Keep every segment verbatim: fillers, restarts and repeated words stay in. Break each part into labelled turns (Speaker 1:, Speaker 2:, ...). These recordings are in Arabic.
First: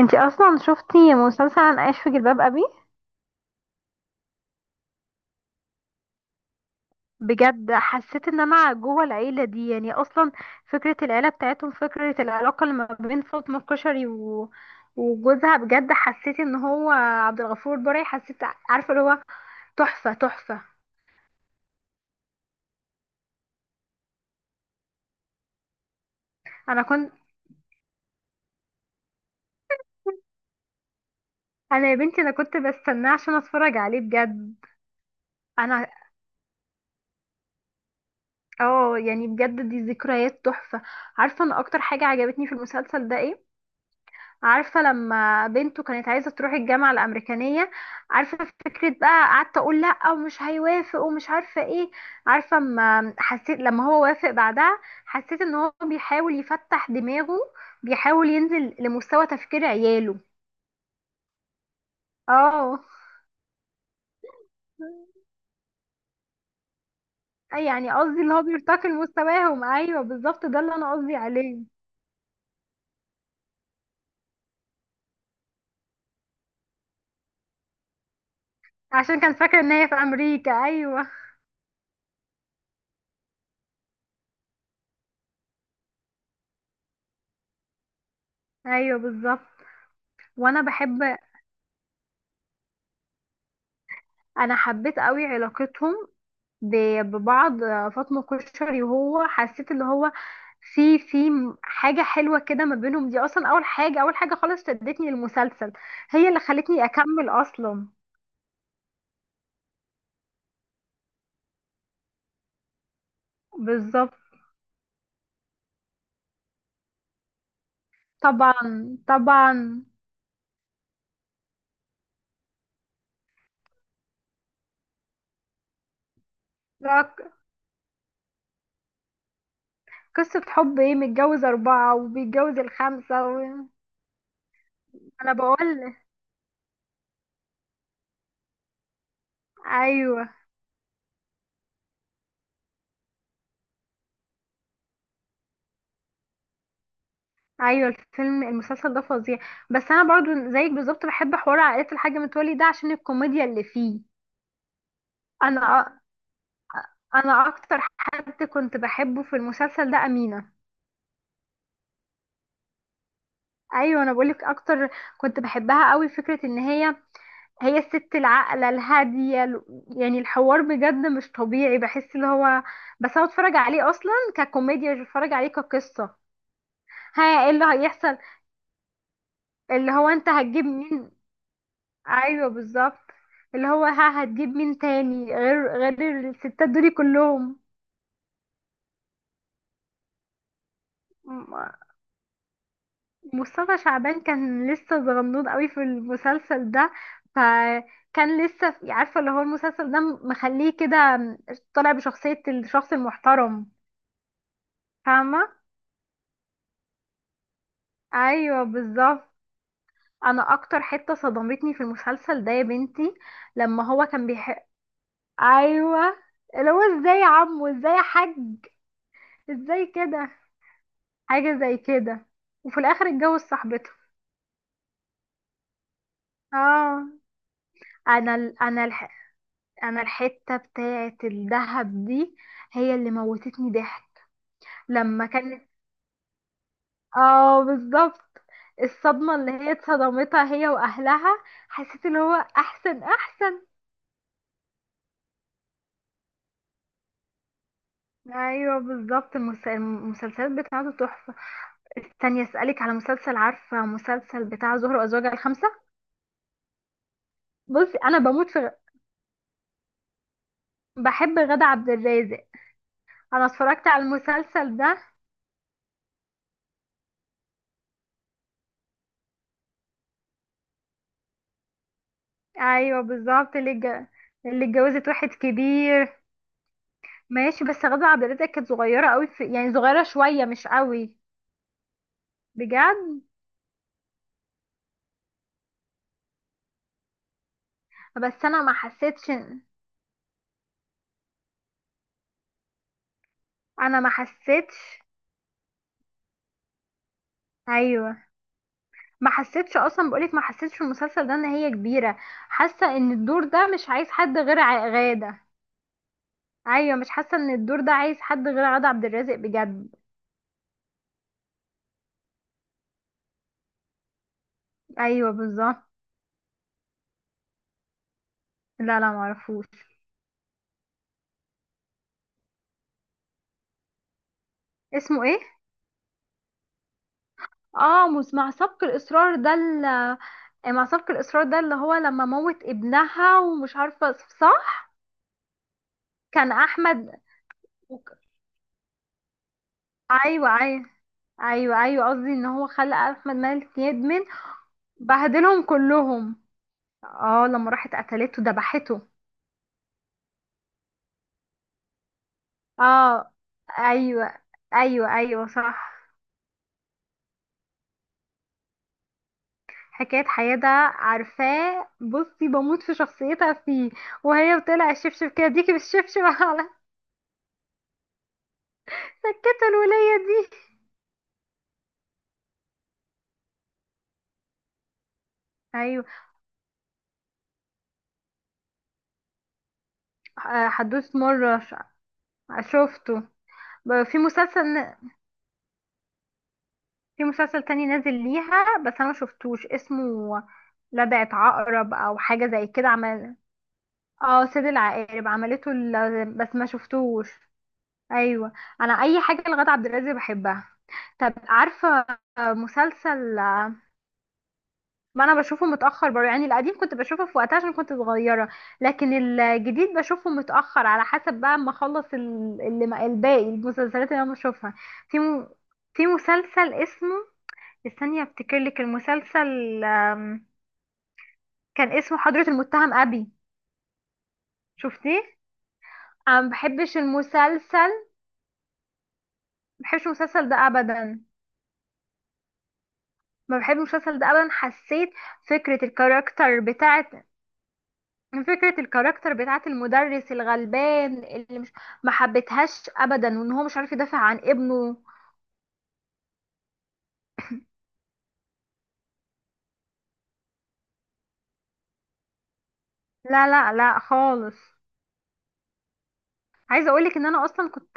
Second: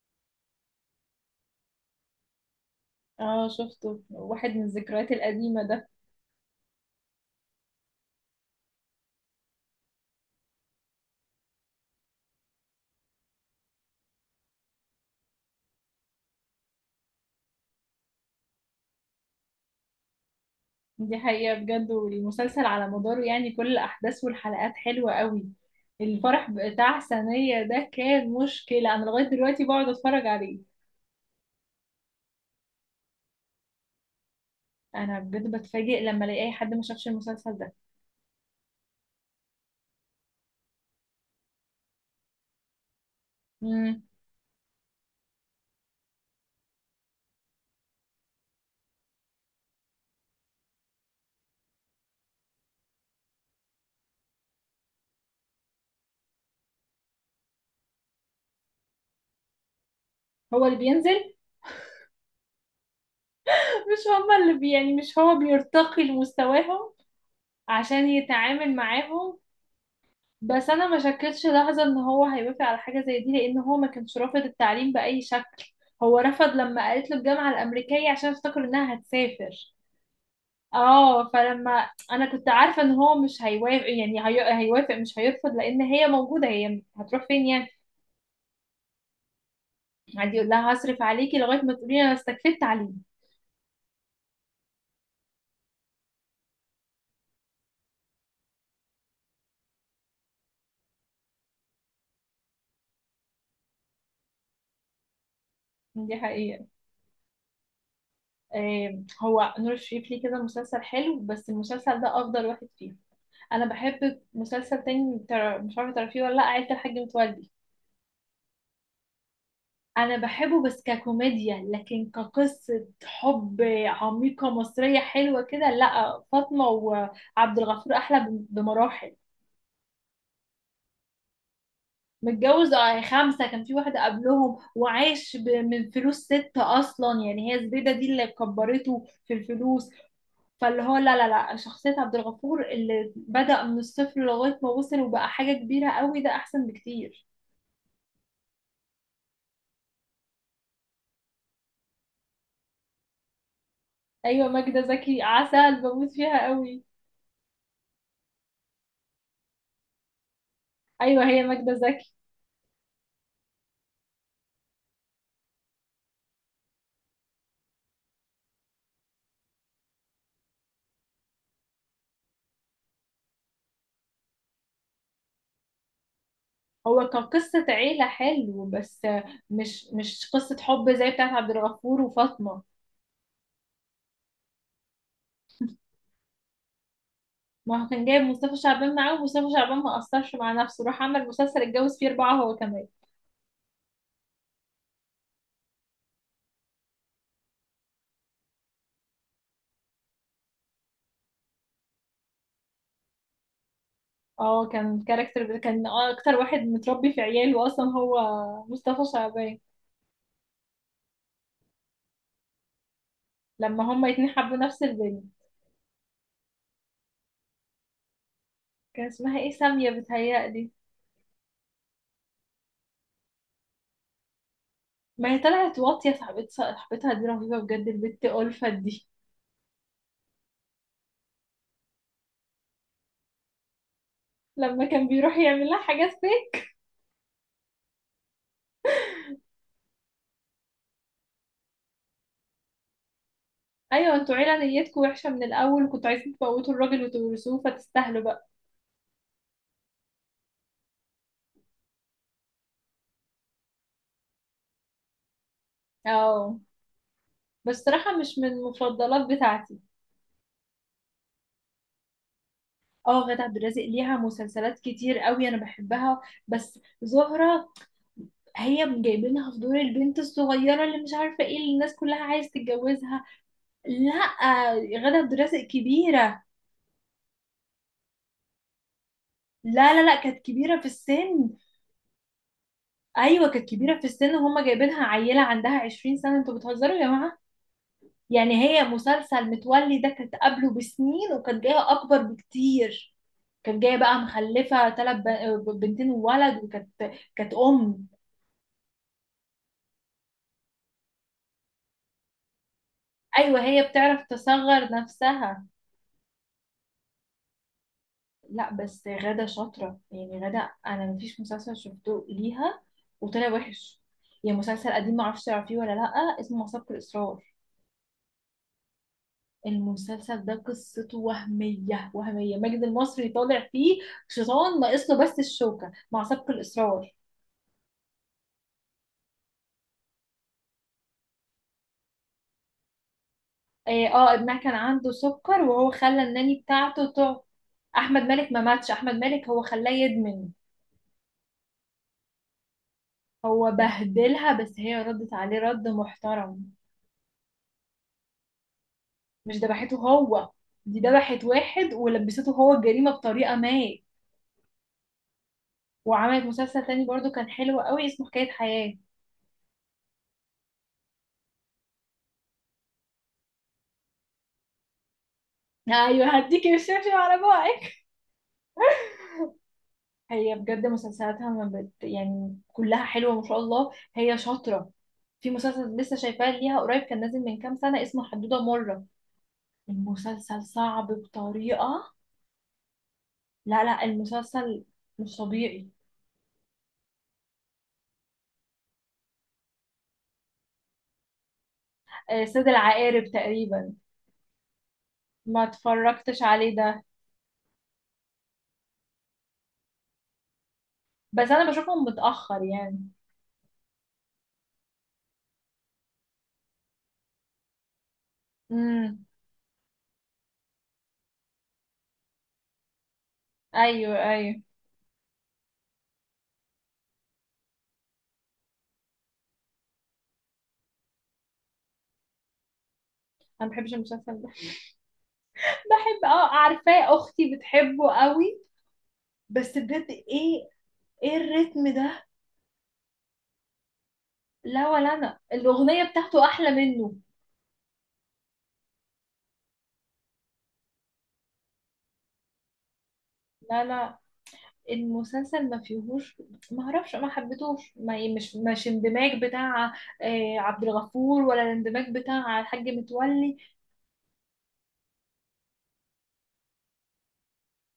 Speaker 1: انتي اصلا شفتي مسلسل انا عايش في جلباب ابي؟
Speaker 2: اه شفته، واحد من الذكريات القديمة ده.
Speaker 1: بجد حسيت ان انا جوه العيله دي، يعني اصلا فكره العيله بتاعتهم، فكره العلاقه اللي ما بين فاطمه الكشري و... وجوزها. بجد حسيت ان هو عبد الغفور البرعي. حسيت، عارفه اللي هو تحفه تحفه.
Speaker 2: دي حقيقة بجد، والمسلسل على مداره يعني كل الأحداث والحلقات حلوة قوي. الفرح
Speaker 1: انا
Speaker 2: بتاع
Speaker 1: كنت،
Speaker 2: سنية ده كان مشكلة، أنا لغاية دلوقتي بقعد أتفرج عليه.
Speaker 1: انا يا بنتي انا كنت بستناه عشان اتفرج عليه بجد.
Speaker 2: أنا بجد
Speaker 1: انا،
Speaker 2: بتفاجئ لما ألاقي أي حد ما شافش المسلسل ده.
Speaker 1: اه يعني بجد دي ذكريات تحفه. عارفه ان اكتر حاجه عجبتني في المسلسل ده ايه؟
Speaker 2: مم.
Speaker 1: عارفة لما بنته كانت عايزة تروح الجامعة الأمريكانية، عارفة؟ فكرة بقى قعدت أقول لأ ومش هيوافق ومش عارفة ايه. عارفة اما حسيت لما هو وافق بعدها، حسيت ان هو بيحاول يفتح دماغه، بيحاول ينزل لمستوى تفكير عياله.
Speaker 2: هو اللي بينزل،
Speaker 1: اه،
Speaker 2: مش هما اللي بي يعني مش هو بيرتقي لمستواهم
Speaker 1: أي يعني
Speaker 2: عشان
Speaker 1: قصدي اللي هو
Speaker 2: يتعامل
Speaker 1: بيرتقي
Speaker 2: معاهم.
Speaker 1: لمستواهم، ايوه بالظبط ده
Speaker 2: بس
Speaker 1: اللي
Speaker 2: انا
Speaker 1: انا
Speaker 2: ما
Speaker 1: قصدي
Speaker 2: شكتش
Speaker 1: عليه.
Speaker 2: لحظه ان هو هيوافق على حاجه زي دي، لان هو ما كانش رافض التعليم باي شكل. هو رفض لما قالت له الجامعه الامريكيه، عشان افتكر انها
Speaker 1: عشان كان
Speaker 2: هتسافر.
Speaker 1: فاكر ان هي في امريكا، ايوه.
Speaker 2: اه، فلما انا كنت عارفه ان هو مش هيوافق يعني هي... هيوافق مش هيرفض، لان هي موجوده هي هتروح فين يعني.
Speaker 1: ايوه بالظبط.
Speaker 2: عادي يقول
Speaker 1: وانا
Speaker 2: لها هصرف
Speaker 1: بحب،
Speaker 2: عليكي لغايه ما تقولي انا استكفيت تعليم.
Speaker 1: انا حبيت قوي علاقتهم ب- ببعض. فاطمة كشري وهو، حسيت اللي هو في في حاجة حلوة كده ما بينهم. دي أصلا أول حاجة، أول حاجة خالص شدتني للمسلسل.
Speaker 2: دي
Speaker 1: هي اللي
Speaker 2: حقيقة.
Speaker 1: خلتني أكمل أصلا.
Speaker 2: آم، هو نور الشريف ليه كده مسلسل حلو، بس المسلسل ده أفضل واحد فيه. أنا
Speaker 1: بالظبط.
Speaker 2: بحب مسلسل تاني تر- مش عارفة تعرفيه ولا لأ، عيلة الحاج متولي.
Speaker 1: طبعا طبعا.
Speaker 2: انا بحبه بس ككوميديا، لكن كقصة حب عميقة مصرية حلوة كده، لا فاطمة
Speaker 1: لا،
Speaker 2: وعبد الغفور احلى بم- بمراحل.
Speaker 1: قصة حب ايه؟ متجوز أربعة وبيتجوز
Speaker 2: متجوز آه
Speaker 1: الخامسة و...
Speaker 2: خمسة، كان في واحدة قبلهم
Speaker 1: أنا
Speaker 2: وعاش ب- من
Speaker 1: بقول،
Speaker 2: فلوس ستة أصلا يعني، هي زبيدة دي اللي كبرته في الفلوس.
Speaker 1: أيوه.
Speaker 2: فاللي هو لا لا لا، شخصية عبد الغفور اللي بدأ من الصفر لغاية ما وصل وبقى حاجة كبيرة قوي، ده أحسن بكتير.
Speaker 1: أيوه الفيلم، المسلسل ده فظيع. بس أنا برضو زيك بالظبط بحب حوار عائلة الحاج متولي ده عشان الكوميديا اللي فيه.
Speaker 2: أيوة ماجدة زكي عسل،
Speaker 1: انا
Speaker 2: بموت فيها قوي.
Speaker 1: انا اكتر حد كنت بحبه في المسلسل ده امينه.
Speaker 2: أيوة، هي ماجدة زكي.
Speaker 1: ايوه، انا بقولك اكتر كنت بحبها قوي. فكره ان هي، هي الست العاقله الهاديه ال- يعني الحوار بجد مش طبيعي. بحس اللي هو، بس انا اتفرج عليه اصلا ككوميديا، مش بتفرج عليه كقصه.
Speaker 2: هو كان
Speaker 1: ها، ايه
Speaker 2: قصة
Speaker 1: اللي
Speaker 2: عيلة
Speaker 1: هيحصل؟
Speaker 2: حلو، بس مش
Speaker 1: اللي هو انت
Speaker 2: مش قصة
Speaker 1: هتجيب
Speaker 2: حب زي
Speaker 1: مين؟
Speaker 2: بتاعت عبد الغفور
Speaker 1: ايوه
Speaker 2: وفاطمة.
Speaker 1: بالظبط. اللي هو ها هتجيب مين تاني غير غير الستات دول كلهم؟
Speaker 2: ما هو كان جايب مصطفى شعبان معاه، ومصطفى شعبان ما قصرش مع نفسه، راح عمل مسلسل اتجوز فيه أربعة هو كمان.
Speaker 1: مصطفى شعبان كان لسه صغنون قوي في المسلسل ده. فكان لسه في- عارفه اللي هو المسلسل ده مخليه كده طالع بشخصيه الشخص المحترم.
Speaker 2: اه كان
Speaker 1: فاهمه؟
Speaker 2: كاركتر، كان أكتر واحد متربي في عياله أصلا هو،
Speaker 1: ايوه
Speaker 2: مصطفى
Speaker 1: بالظبط.
Speaker 2: شعبان.
Speaker 1: انا اكتر حته صدمتني في المسلسل ده يا بنتي لما
Speaker 2: لما
Speaker 1: هو
Speaker 2: هما
Speaker 1: كان
Speaker 2: الاتنين حبوا
Speaker 1: بيحب.
Speaker 2: نفس البنت،
Speaker 1: ايوه، اللي هو ازاي يا عمو، ازاي يا حاج؟
Speaker 2: كان اسمها ايه،
Speaker 1: ازاي
Speaker 2: سامية
Speaker 1: كده،
Speaker 2: بتهيألي.
Speaker 1: حاجه زي كده. وفي الاخر اتجوز صاحبته.
Speaker 2: ما هي طلعت واطية، صاحبت-
Speaker 1: اه،
Speaker 2: صاحبتها دي رهيبة بجد، البت
Speaker 1: انا
Speaker 2: ألفت
Speaker 1: انا
Speaker 2: دي.
Speaker 1: الح... انا الحته بتاعه الدهب دي هي اللي موتتني ضحك.
Speaker 2: لما كان
Speaker 1: لما
Speaker 2: بيروح يعمل
Speaker 1: كانت،
Speaker 2: لها حاجات.
Speaker 1: اه بالظبط. الصدمه اللي هي اتصدمتها هي واهلها، حسيت اللي هو احسن احسن.
Speaker 2: ايوه انتوا عيله نيتكم وحشه من الاول، وكنتوا عايزين تموتوا الراجل وتورثوه، فتستاهلوا بقى.
Speaker 1: ايوه بالظبط، المس- المسلسلات بتاعته تحفه. استني اسالك على مسلسل، عارفه مسلسل بتاع زهر وازواجها الخمسه؟
Speaker 2: اه، بس
Speaker 1: بصي،
Speaker 2: صراحه
Speaker 1: انا
Speaker 2: مش من
Speaker 1: بموت في،
Speaker 2: المفضلات بتاعتي.
Speaker 1: بحب غادة عبد الرازق.
Speaker 2: اه غادة
Speaker 1: انا
Speaker 2: عبد الرازق
Speaker 1: اتفرجت على
Speaker 2: ليها
Speaker 1: المسلسل
Speaker 2: مسلسلات
Speaker 1: ده.
Speaker 2: كتير قوي، انا بحبها. بس زهرة هي جايبينها في دور البنت الصغيره اللي مش عارفه ايه اللي الناس كلها عايز
Speaker 1: ايوه
Speaker 2: تتجوزها.
Speaker 1: بالظبط، اللي اتج-
Speaker 2: لا،
Speaker 1: اللي اتجوزت
Speaker 2: غادة
Speaker 1: واحد
Speaker 2: عبد الرازق
Speaker 1: كبير.
Speaker 2: كبيره.
Speaker 1: ماشي، بس غادة عبد الرازق كانت صغيرة قوي في، يعني
Speaker 2: لا لا
Speaker 1: صغيرة
Speaker 2: لا، كانت
Speaker 1: شوية مش
Speaker 2: كبيره في
Speaker 1: قوي.
Speaker 2: السن.
Speaker 1: بجد؟
Speaker 2: ايوه كانت كبيره في السن، وهم جايبينها عيله عندها عشرين سنه، انتوا بتهزروا يا.
Speaker 1: بس
Speaker 2: يعني
Speaker 1: انا ما
Speaker 2: هي
Speaker 1: حسيتش.
Speaker 2: مسلسل متولي ده كانت قبله بسنين، وكانت جايه اكبر بكتير. كانت جايه
Speaker 1: انا ما
Speaker 2: بقى
Speaker 1: حسيتش.
Speaker 2: مخلفه ثلاث بنتين وولد، وكانت كانت ام.
Speaker 1: ايوه. ما حسيتش اصلا، بقولك ما حسيتش في المسلسل ده ان هي كبيرة. حاسة ان الدور
Speaker 2: ايوه
Speaker 1: ده
Speaker 2: هي
Speaker 1: مش عايز
Speaker 2: بتعرف
Speaker 1: حد غير ع-
Speaker 2: تصغر
Speaker 1: غادة.
Speaker 2: نفسها.
Speaker 1: ايوه، مش حاسة ان الدور ده عايز حد
Speaker 2: لا
Speaker 1: غير غادة عبد
Speaker 2: بس
Speaker 1: الرازق
Speaker 2: غادة
Speaker 1: بجد.
Speaker 2: شاطره يعني، غادة انا مفيش مسلسل شفته ليها وطلع وحش. يعني مسلسل قديم
Speaker 1: ايوه
Speaker 2: معرفش تعرفيه
Speaker 1: بالظبط.
Speaker 2: ولا لا، اسمه مسابقة الإصرار.
Speaker 1: لا لا معرفوش.
Speaker 2: المسلسل ده قصته وهمية وهمية، ماجد المصري طالع فيه شيطان، ناقص
Speaker 1: اسمه
Speaker 2: له بس
Speaker 1: ايه؟
Speaker 2: الشوكة، مع سبق الإصرار.
Speaker 1: اه مس- مع سبق الاصرار ده ال- مع سبق الاصرار ده اللي هو لما موت ابنها ومش
Speaker 2: إيه،
Speaker 1: عارفة.
Speaker 2: اه ابنها كان
Speaker 1: صح،
Speaker 2: عنده سكر، وهو خلى
Speaker 1: كان
Speaker 2: الناني بتاعته
Speaker 1: احمد
Speaker 2: تقعد.
Speaker 1: وك-
Speaker 2: احمد مالك ما ماتش، احمد مالك هو خلاه يدمن.
Speaker 1: ايوه ايوه. ايوه ايوه قصدي ان هو خلى احمد
Speaker 2: هو
Speaker 1: مالك يدمن.
Speaker 2: بهدلها، بس هي ردت عليه
Speaker 1: بهدلهم
Speaker 2: رد
Speaker 1: كلهم.
Speaker 2: محترم.
Speaker 1: اه لما راحت قتلته ذبحته.
Speaker 2: مش ذبحته هو، دي ذبحت واحد ولبسته هو الجريمة
Speaker 1: اه
Speaker 2: بطريقة ما.
Speaker 1: ايوه ايوه، ايوه صح.
Speaker 2: وعملت مسلسل تاني برضو كان حلو قوي، اسمه حكاية حياة.
Speaker 1: حكاية حياة ده عارفاه. بصي، بموت في شخصيتها فيه، وهي بتقلع الشبشب كده، ديكي بالشبشب
Speaker 2: ايوه
Speaker 1: على
Speaker 2: هديكي الشبشب على بوعك.
Speaker 1: سكتة الولية دي.
Speaker 2: هي بجد مسلسلاتها ما بت... يعني كلها حلوة ما شاء الله، هي شاطرة. في مسلسل
Speaker 1: ايوه.
Speaker 2: لسه شايفاه ليها قريب، كان نازل من كام سنة، اسمه حدودة مرة. المسلسل
Speaker 1: آه،
Speaker 2: صعب
Speaker 1: حدوث مرة ش-
Speaker 2: بطريقة.
Speaker 1: شفته.
Speaker 2: لا
Speaker 1: ب-
Speaker 2: لا،
Speaker 1: في مسلسل،
Speaker 2: المسلسل مش طبيعي.
Speaker 1: في مسلسل تاني نازل ليها بس انا مشفتوش اسمه. لدغت عقرب او
Speaker 2: آه،
Speaker 1: حاجه زي
Speaker 2: سيد
Speaker 1: كده
Speaker 2: العقارب
Speaker 1: عمل.
Speaker 2: تقريبا.
Speaker 1: اه سيد العقارب
Speaker 2: ما
Speaker 1: عملته ال...
Speaker 2: اتفرجتش
Speaker 1: بس ما
Speaker 2: عليه ده.
Speaker 1: شفتوش. ايوه، انا اي حاجه لغادة عبد الرازق بحبها. طب
Speaker 2: بس انا بشوفه
Speaker 1: عارفه
Speaker 2: متأخر يعني.
Speaker 1: مسلسل، ما انا بشوفه متاخر برضه. يعني القديم كنت بشوفه في وقتها عشان كنت صغيره، لكن
Speaker 2: امم.
Speaker 1: الجديد بشوفه متاخر، على حسب بقى ما اخلص ال- اللي ما- الباقي المسلسلات
Speaker 2: ايوه
Speaker 1: اللي انا
Speaker 2: ايوه،
Speaker 1: بشوفها. في م... في مسلسل اسمه، استني افتكر لك المسلسل. آم، كان اسمه حضرة المتهم ابي.
Speaker 2: انا ما بحبش المسلسل ده.
Speaker 1: شفتيه؟
Speaker 2: بحب
Speaker 1: انا
Speaker 2: اه
Speaker 1: ما بحبش
Speaker 2: عارفاه اختي
Speaker 1: المسلسل،
Speaker 2: بتحبه قوي. بس
Speaker 1: ما بحبش
Speaker 2: بجد
Speaker 1: المسلسل ده
Speaker 2: ايه؟
Speaker 1: ابدا.
Speaker 2: ايه الريتم ده؟
Speaker 1: ما بحبش المسلسل ده ابدا،
Speaker 2: لا
Speaker 1: حسيت
Speaker 2: ولا انا
Speaker 1: فكرة
Speaker 2: الاغنية بتاعته
Speaker 1: الكاركتر
Speaker 2: احلى منه.
Speaker 1: بتاعت، فكرة الكاركتر بتاعت المدرس الغلبان اللي مش، ما حبيتهاش ابدا. وان هو مش
Speaker 2: لا
Speaker 1: عارف
Speaker 2: لا،
Speaker 1: يدافع عن ابنه.
Speaker 2: المسلسل ما فيهوش، ما اعرفش ما حبيتهوش ما مش مش اندماج بتاع آه، عبد الغفور، ولا الاندماج بتاع الحاج
Speaker 1: لا
Speaker 2: متولي.
Speaker 1: لا لا خالص. عايزة اقولك ان انا اصلا كنت،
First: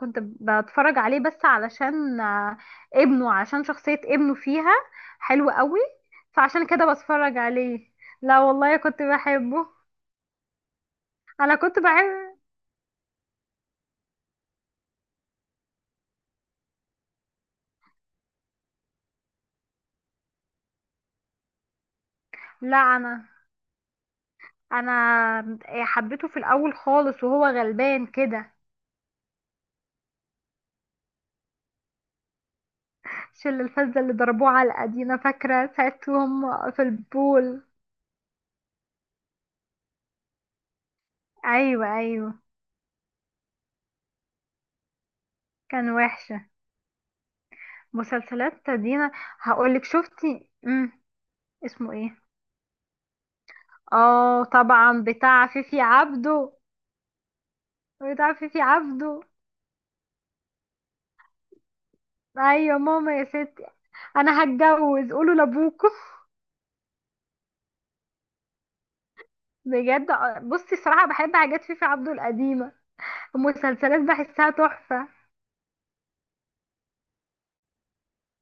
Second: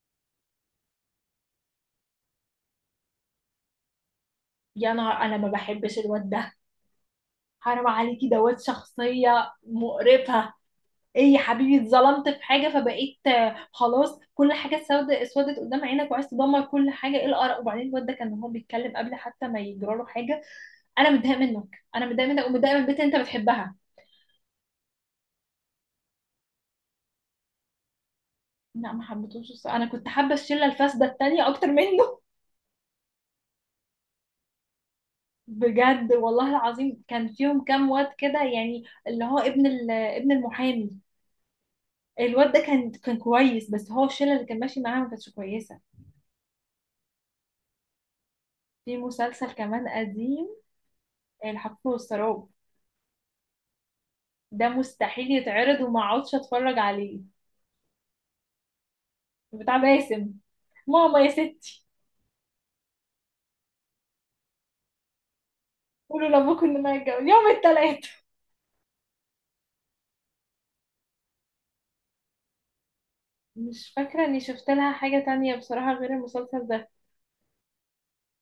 Speaker 1: كنت بتفرج عليه بس علشان آه، ابنه، عشان شخصية ابنه فيها
Speaker 2: يا نهار، انا ما
Speaker 1: حلوة قوي،
Speaker 2: بحبش الواد ده.
Speaker 1: فعشان كده بتفرج
Speaker 2: حرام
Speaker 1: عليه.
Speaker 2: عليكي،
Speaker 1: لا
Speaker 2: دوت
Speaker 1: والله كنت
Speaker 2: شخصية
Speaker 1: بحبه.
Speaker 2: مقرفة. ايه يا
Speaker 1: انا كنت
Speaker 2: حبيبي، اتظلمت
Speaker 1: بحب،
Speaker 2: في حاجة فبقيت آه، خلاص كل حاجة سودة اسودت قدام عينك، وعايز تدمر كل حاجة؟ ايه القرف. وبعدين الواد ده كان هو بيتكلم قبل حتى ما يجرى له حاجة. انا متضايقة منك، انا متضايقة منك ومتضايقة من
Speaker 1: لا
Speaker 2: البنت اللي انت
Speaker 1: انا
Speaker 2: بتحبها.
Speaker 1: انا إيه، حبيته في الاول خالص وهو غلبان كده.
Speaker 2: لا ما حبيتهوش الصراحة. انا كنت حابه الشله الفاسده التانية اكتر منه.
Speaker 1: شل الفزة اللي ضربوه على الأدينا، فاكرة
Speaker 2: بجد
Speaker 1: ساعتهم
Speaker 2: والله
Speaker 1: في
Speaker 2: العظيم كان
Speaker 1: البول؟
Speaker 2: فيهم كام واد كده يعني، اللي هو ابن ال- ابن المحامي.
Speaker 1: ايوه ايوه.
Speaker 2: الواد ده كان كان كويس، بس هو الشله اللي كان ماشي معاها ما كانتش كويسه.
Speaker 1: كان وحشة. مسلسلات
Speaker 2: في
Speaker 1: دينا
Speaker 2: مسلسل
Speaker 1: هقولك،
Speaker 2: كمان قديم،
Speaker 1: شفتي؟ امم
Speaker 2: الحقبة
Speaker 1: اسمه ايه؟
Speaker 2: والسراب،
Speaker 1: اه
Speaker 2: ده
Speaker 1: طبعا
Speaker 2: مستحيل
Speaker 1: بتاع
Speaker 2: يتعرض
Speaker 1: فيفي
Speaker 2: وما اقعدش
Speaker 1: عبده،
Speaker 2: اتفرج عليه.
Speaker 1: بتاع فيفي عبده.
Speaker 2: بتاع باسم، ماما يا ستي.
Speaker 1: ايوه ماما يا ستي، انا هتجوز قولوا لابوكم.
Speaker 2: قولوا لابوكم ان ما يتجوز يوم التلات.
Speaker 1: بجد، آه، بصي صراحة بحب حاجات فيفي عبده القديمة،
Speaker 2: مش
Speaker 1: المسلسلات
Speaker 2: فاكره اني
Speaker 1: بحسها
Speaker 2: شفت لها
Speaker 1: تحفة.
Speaker 2: حاجه تانية بصراحه غير المسلسل ده.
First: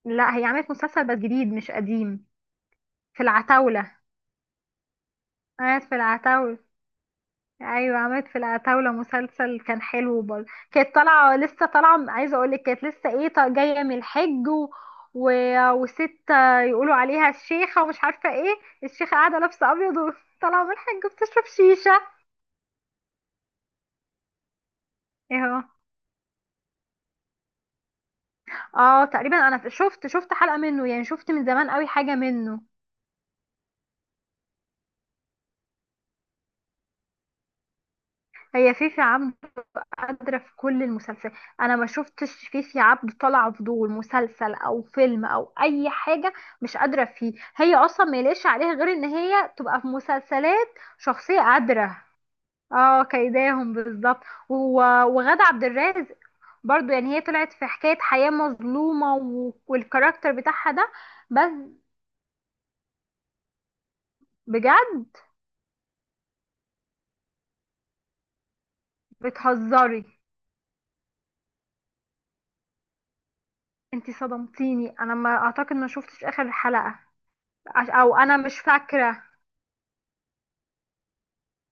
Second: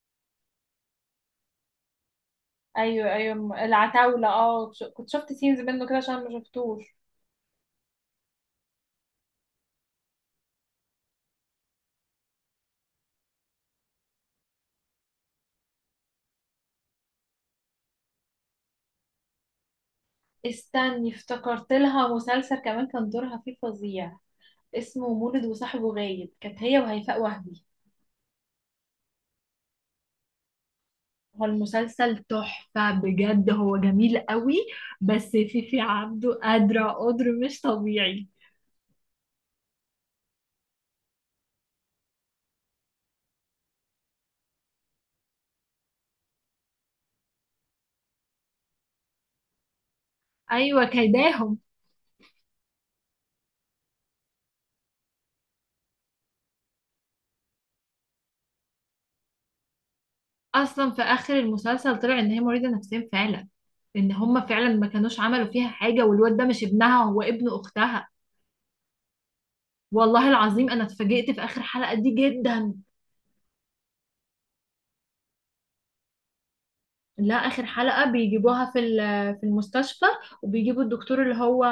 Speaker 1: لا هي عملت مسلسل بس جديد مش قديم.
Speaker 2: ايوه
Speaker 1: في
Speaker 2: ايوه
Speaker 1: العتاولة،
Speaker 2: العتاوله، اه ش- كنت شفت سينز
Speaker 1: عملت
Speaker 2: منه
Speaker 1: في
Speaker 2: كده عشان ما
Speaker 1: العتاولة.
Speaker 2: شفتوش.
Speaker 1: ايوه عملت في العتاولة مسلسل كان حلو برضه. كانت طالعة لسه، طالعة عايزة اقولك كانت لسه ايه، طا- جاية من الحج و... و... وست يقولوا عليها الشيخة ومش عارفة ايه. الشيخة قاعدة لابسة ابيض وطالعة من الحج
Speaker 2: استني،
Speaker 1: بتشرب
Speaker 2: افتكرت لها
Speaker 1: شيشة.
Speaker 2: مسلسل كمان كان دورها فيه فظيع، اسمه
Speaker 1: ايه
Speaker 2: مولد
Speaker 1: هو؟
Speaker 2: وصاحبه غايب، كانت هي وهيفاء وهبي.
Speaker 1: اه تقريبا انا شفت، شفت حلقة منه. يعني شفت
Speaker 2: هو
Speaker 1: من زمان قوي حاجة
Speaker 2: المسلسل
Speaker 1: منه.
Speaker 2: تحفة بجد، هو جميل قوي، بس فيفي عبده قادرة قدر مش طبيعي.
Speaker 1: هي فيفي عبده قادرة في كل المسلسلات. انا ما شفتش فيفي عبد طالعة فضول مسلسل او فيلم او اي حاجة مش قادرة فيه. هي اصلا ما يليقش عليها غير ان هي تبقى في مسلسلات
Speaker 2: أيوة
Speaker 1: شخصية
Speaker 2: كيداهم.
Speaker 1: قادرة. اه كيداهم بالظبط. و- وغادة عبد الرازق برضو، يعني هي طلعت في حكاية حياة مظلومة و- والكاركتر بتاعها
Speaker 2: أصلا
Speaker 1: ده.
Speaker 2: في آخر
Speaker 1: بس
Speaker 2: المسلسل طلع إن هي مريضة نفسيا فعلا، إن هما فعلا ما
Speaker 1: بجد؟
Speaker 2: كانوش عملوا فيها حاجة، والواد ده مش ابنها، هو ابن أختها.
Speaker 1: بتهزري؟
Speaker 2: والله العظيم أنا اتفاجئت في آخر حلقة دي جدا.
Speaker 1: انتي صدمتيني، انا ما اعتقد، ما شفتش اخر حلقة.
Speaker 2: لا آخر
Speaker 1: عش-
Speaker 2: حلقة
Speaker 1: او انا مش
Speaker 2: بيجيبوها في
Speaker 1: فاكرة.
Speaker 2: ال- في المستشفى، وبيجيبوا الدكتور اللي هو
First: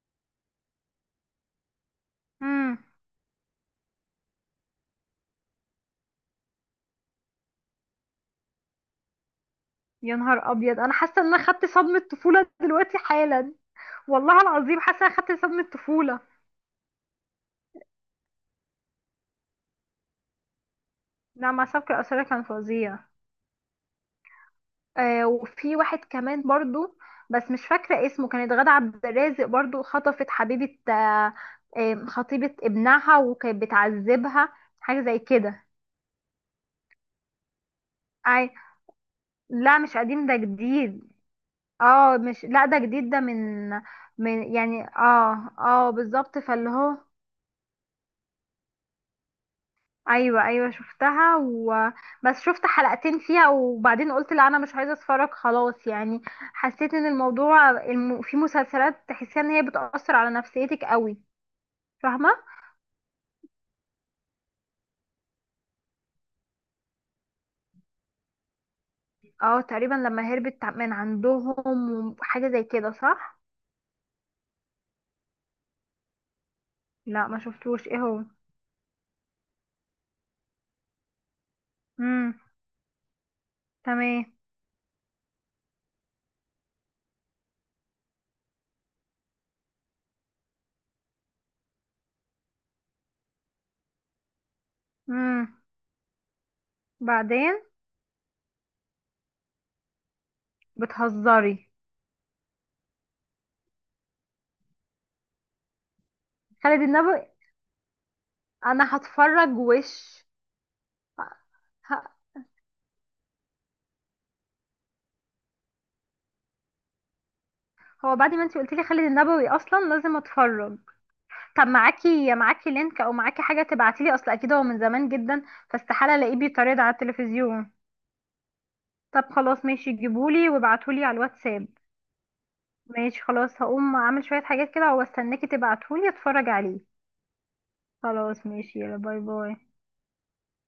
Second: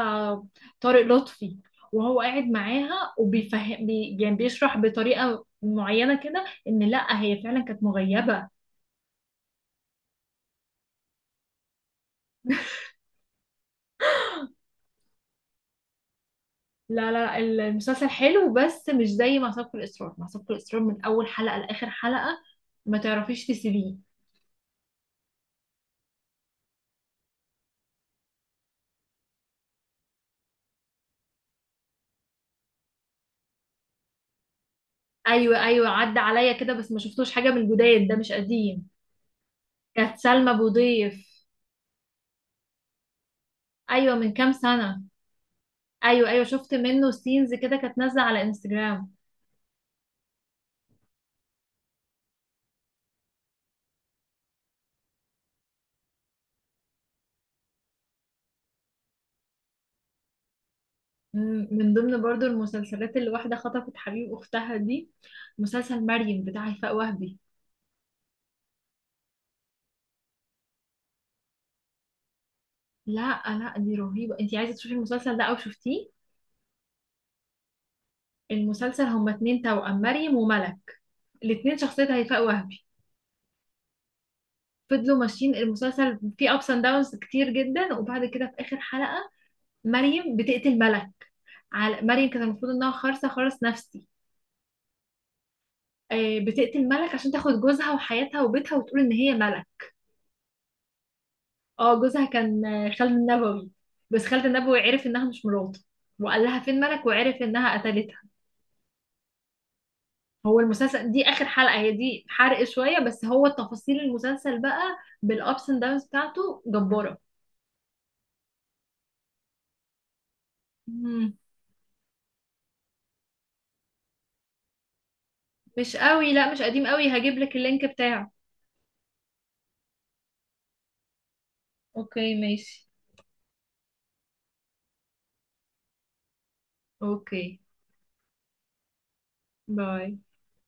Speaker 2: طارق لطفي، وهو قاعد
Speaker 1: مم.
Speaker 2: معاها وبيفهم بي يعني بيشرح بطريقة معينة كده إن لا هي فعلا كانت مغيبة.
Speaker 1: يا نهار ابيض، انا حاسه ان انا خدت صدمه طفوله دلوقتي حالا. والله العظيم حاسه ان انا خدت صدمه طفوله.
Speaker 2: لا لا، المسلسل حلو، بس مش زي مع في الإصرار، مع في الإصرار من أول
Speaker 1: نعم
Speaker 2: حلقة
Speaker 1: مع
Speaker 2: لآخر
Speaker 1: سبك الأسرة
Speaker 2: حلقة،
Speaker 1: كان
Speaker 2: ما
Speaker 1: فظيع.
Speaker 2: تعرفيش تسيبيه.
Speaker 1: آه وفي واحد كمان برضو بس مش فاكره اسمه، كانت غادة عبد الرازق برضو خطفت حبيبه، آه، آه، خطيبه ابنها وكانت بتعذبها، حاجه زي
Speaker 2: أيوة
Speaker 1: كده.
Speaker 2: أيوة، عدى عليا كده، بس ما شفتوش حاجة من الجداد ده، مش
Speaker 1: أي،
Speaker 2: قديم.
Speaker 1: لا مش
Speaker 2: كانت
Speaker 1: قديم ده
Speaker 2: سلمى أبو
Speaker 1: جديد.
Speaker 2: ضيف.
Speaker 1: اه مش، لا ده جديد، ده من،
Speaker 2: أيوة من كام
Speaker 1: من يعني،
Speaker 2: سنة.
Speaker 1: اه اه
Speaker 2: ايوه
Speaker 1: بالظبط
Speaker 2: ايوه،
Speaker 1: فاللي
Speaker 2: شفت
Speaker 1: هو،
Speaker 2: منه سينز كده، كانت نازله على انستجرام.
Speaker 1: ايوه ايوه شفتها و... بس شفت حلقتين فيها وبعدين قلت لا انا مش عايزه اتفرج خلاص يعني. حسيت ان الموضوع الم... في مسلسلات تحسيها ان هي بتأثر على نفسيتك قوي.
Speaker 2: مم، من ضمن
Speaker 1: فاهمه.
Speaker 2: برضو المسلسلات اللي واحده خطفت حبيب اختها دي، مسلسل مريم بتاع هيفاء وهبي.
Speaker 1: اه تقريبا لما هربت من عندهم وحاجه زي كده، صح؟
Speaker 2: لا لا، دي رهيبه، انتي عايزه تشوفي المسلسل ده او شفتيه؟
Speaker 1: لا ما شفتوش، ايه هو؟
Speaker 2: المسلسل هما اتنين توأم، مريم وملك، الاتنين شخصيه
Speaker 1: امم،
Speaker 2: هيفاء وهبي.
Speaker 1: تمام.
Speaker 2: فضلوا ماشيين، المسلسل فيه ابس اند داونز كتير جدا، وبعد كده في اخر حلقه مريم بتقتل ملك، على مريم كانت المفروض انها خارصه خالص نفسي.
Speaker 1: امم،
Speaker 2: آه، بتقتل ملك عشان تاخد
Speaker 1: بعدين
Speaker 2: جوزها وحياتها وبيتها، وتقول ان هي ملك.
Speaker 1: بتهزري؟
Speaker 2: اه جوزها كان خالد النبوي، بس خالد النبوي عرف انها مش مراته، وقال لها فين
Speaker 1: خالد
Speaker 2: مالك،
Speaker 1: النبوي،
Speaker 2: وعرف انها قتلتها.
Speaker 1: انا هتفرج وش.
Speaker 2: هو المسلسل دي اخر حلقة، هي
Speaker 1: ه-
Speaker 2: دي حرق شوية، بس هو تفاصيل المسلسل بقى بالابس اند داونز بتاعته جبارة.
Speaker 1: هو بعد ما انتي قلتلي خالد النبوي اصلا لازم اتفرج.
Speaker 2: مم.
Speaker 1: طب معاكي، معاكي لينك او معاكي حاجه تبعتيلي؟ اصل اكيد هو من زمان جدا،
Speaker 2: مش
Speaker 1: فاستحاله
Speaker 2: قوي،
Speaker 1: الاقيه
Speaker 2: لا مش
Speaker 1: بيتعرض
Speaker 2: قديم
Speaker 1: على
Speaker 2: قوي، هجيب لك
Speaker 1: التلفزيون.
Speaker 2: اللينك بتاعه.
Speaker 1: طب خلاص ماشي، جيبولي وابعتولي على الواتساب.
Speaker 2: اوكي ماشي.
Speaker 1: ماشي خلاص، هقوم اعمل شويه حاجات كده واستناكي تبعتولي اتفرج عليه.
Speaker 2: اوكي
Speaker 1: خلاص ماشي، يلا باي باي.
Speaker 2: باي.